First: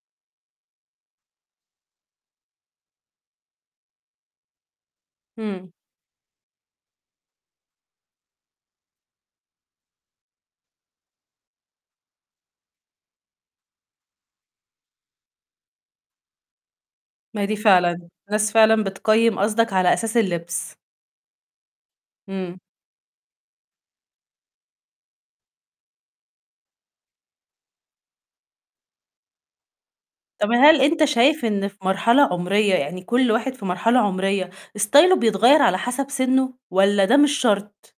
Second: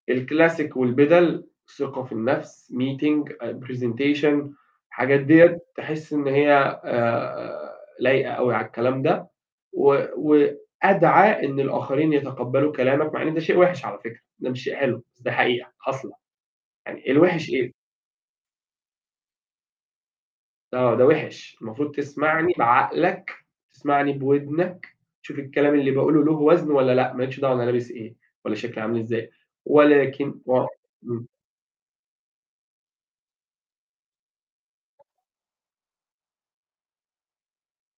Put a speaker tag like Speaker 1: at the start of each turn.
Speaker 1: الclassic والبِدَل، ثقة في النَفس، meeting أ presentation، الحاجات ديّة
Speaker 2: امم.
Speaker 1: تحس إن هي آآ، لايقة أوي على الكلام ده، و وأدعَى إن الآخرين يتقبّلوا كلامك، مع إن ده شيء وحِش على فكرة ده مش شيء حلو، بس ده حقيقة حاصلة، يعني
Speaker 2: ما هي
Speaker 1: الوحِش
Speaker 2: دي
Speaker 1: إيه؟
Speaker 2: فعلًا. الناس فعلًا بتقيّم قصدك على أساس اللبس.
Speaker 1: آه ده وحِش، المفروض تسمعني
Speaker 2: امم.
Speaker 1: بعقلك تسمعني بودنك تشوف الكلام اللي باقوله له وزن والّا لأ، ما لكش دعوة أنا لابس إيه والّا شكلي عامل إزاي، ولكن
Speaker 2: طب
Speaker 1: و
Speaker 2: هل أنت
Speaker 1: امم.
Speaker 2: شايف إن في مرحلة عُمرية يعني كل واحد في مرحلة عُمرية ستايله بيتغيّر على حسب سِنّه، والّا ده مش شرط؟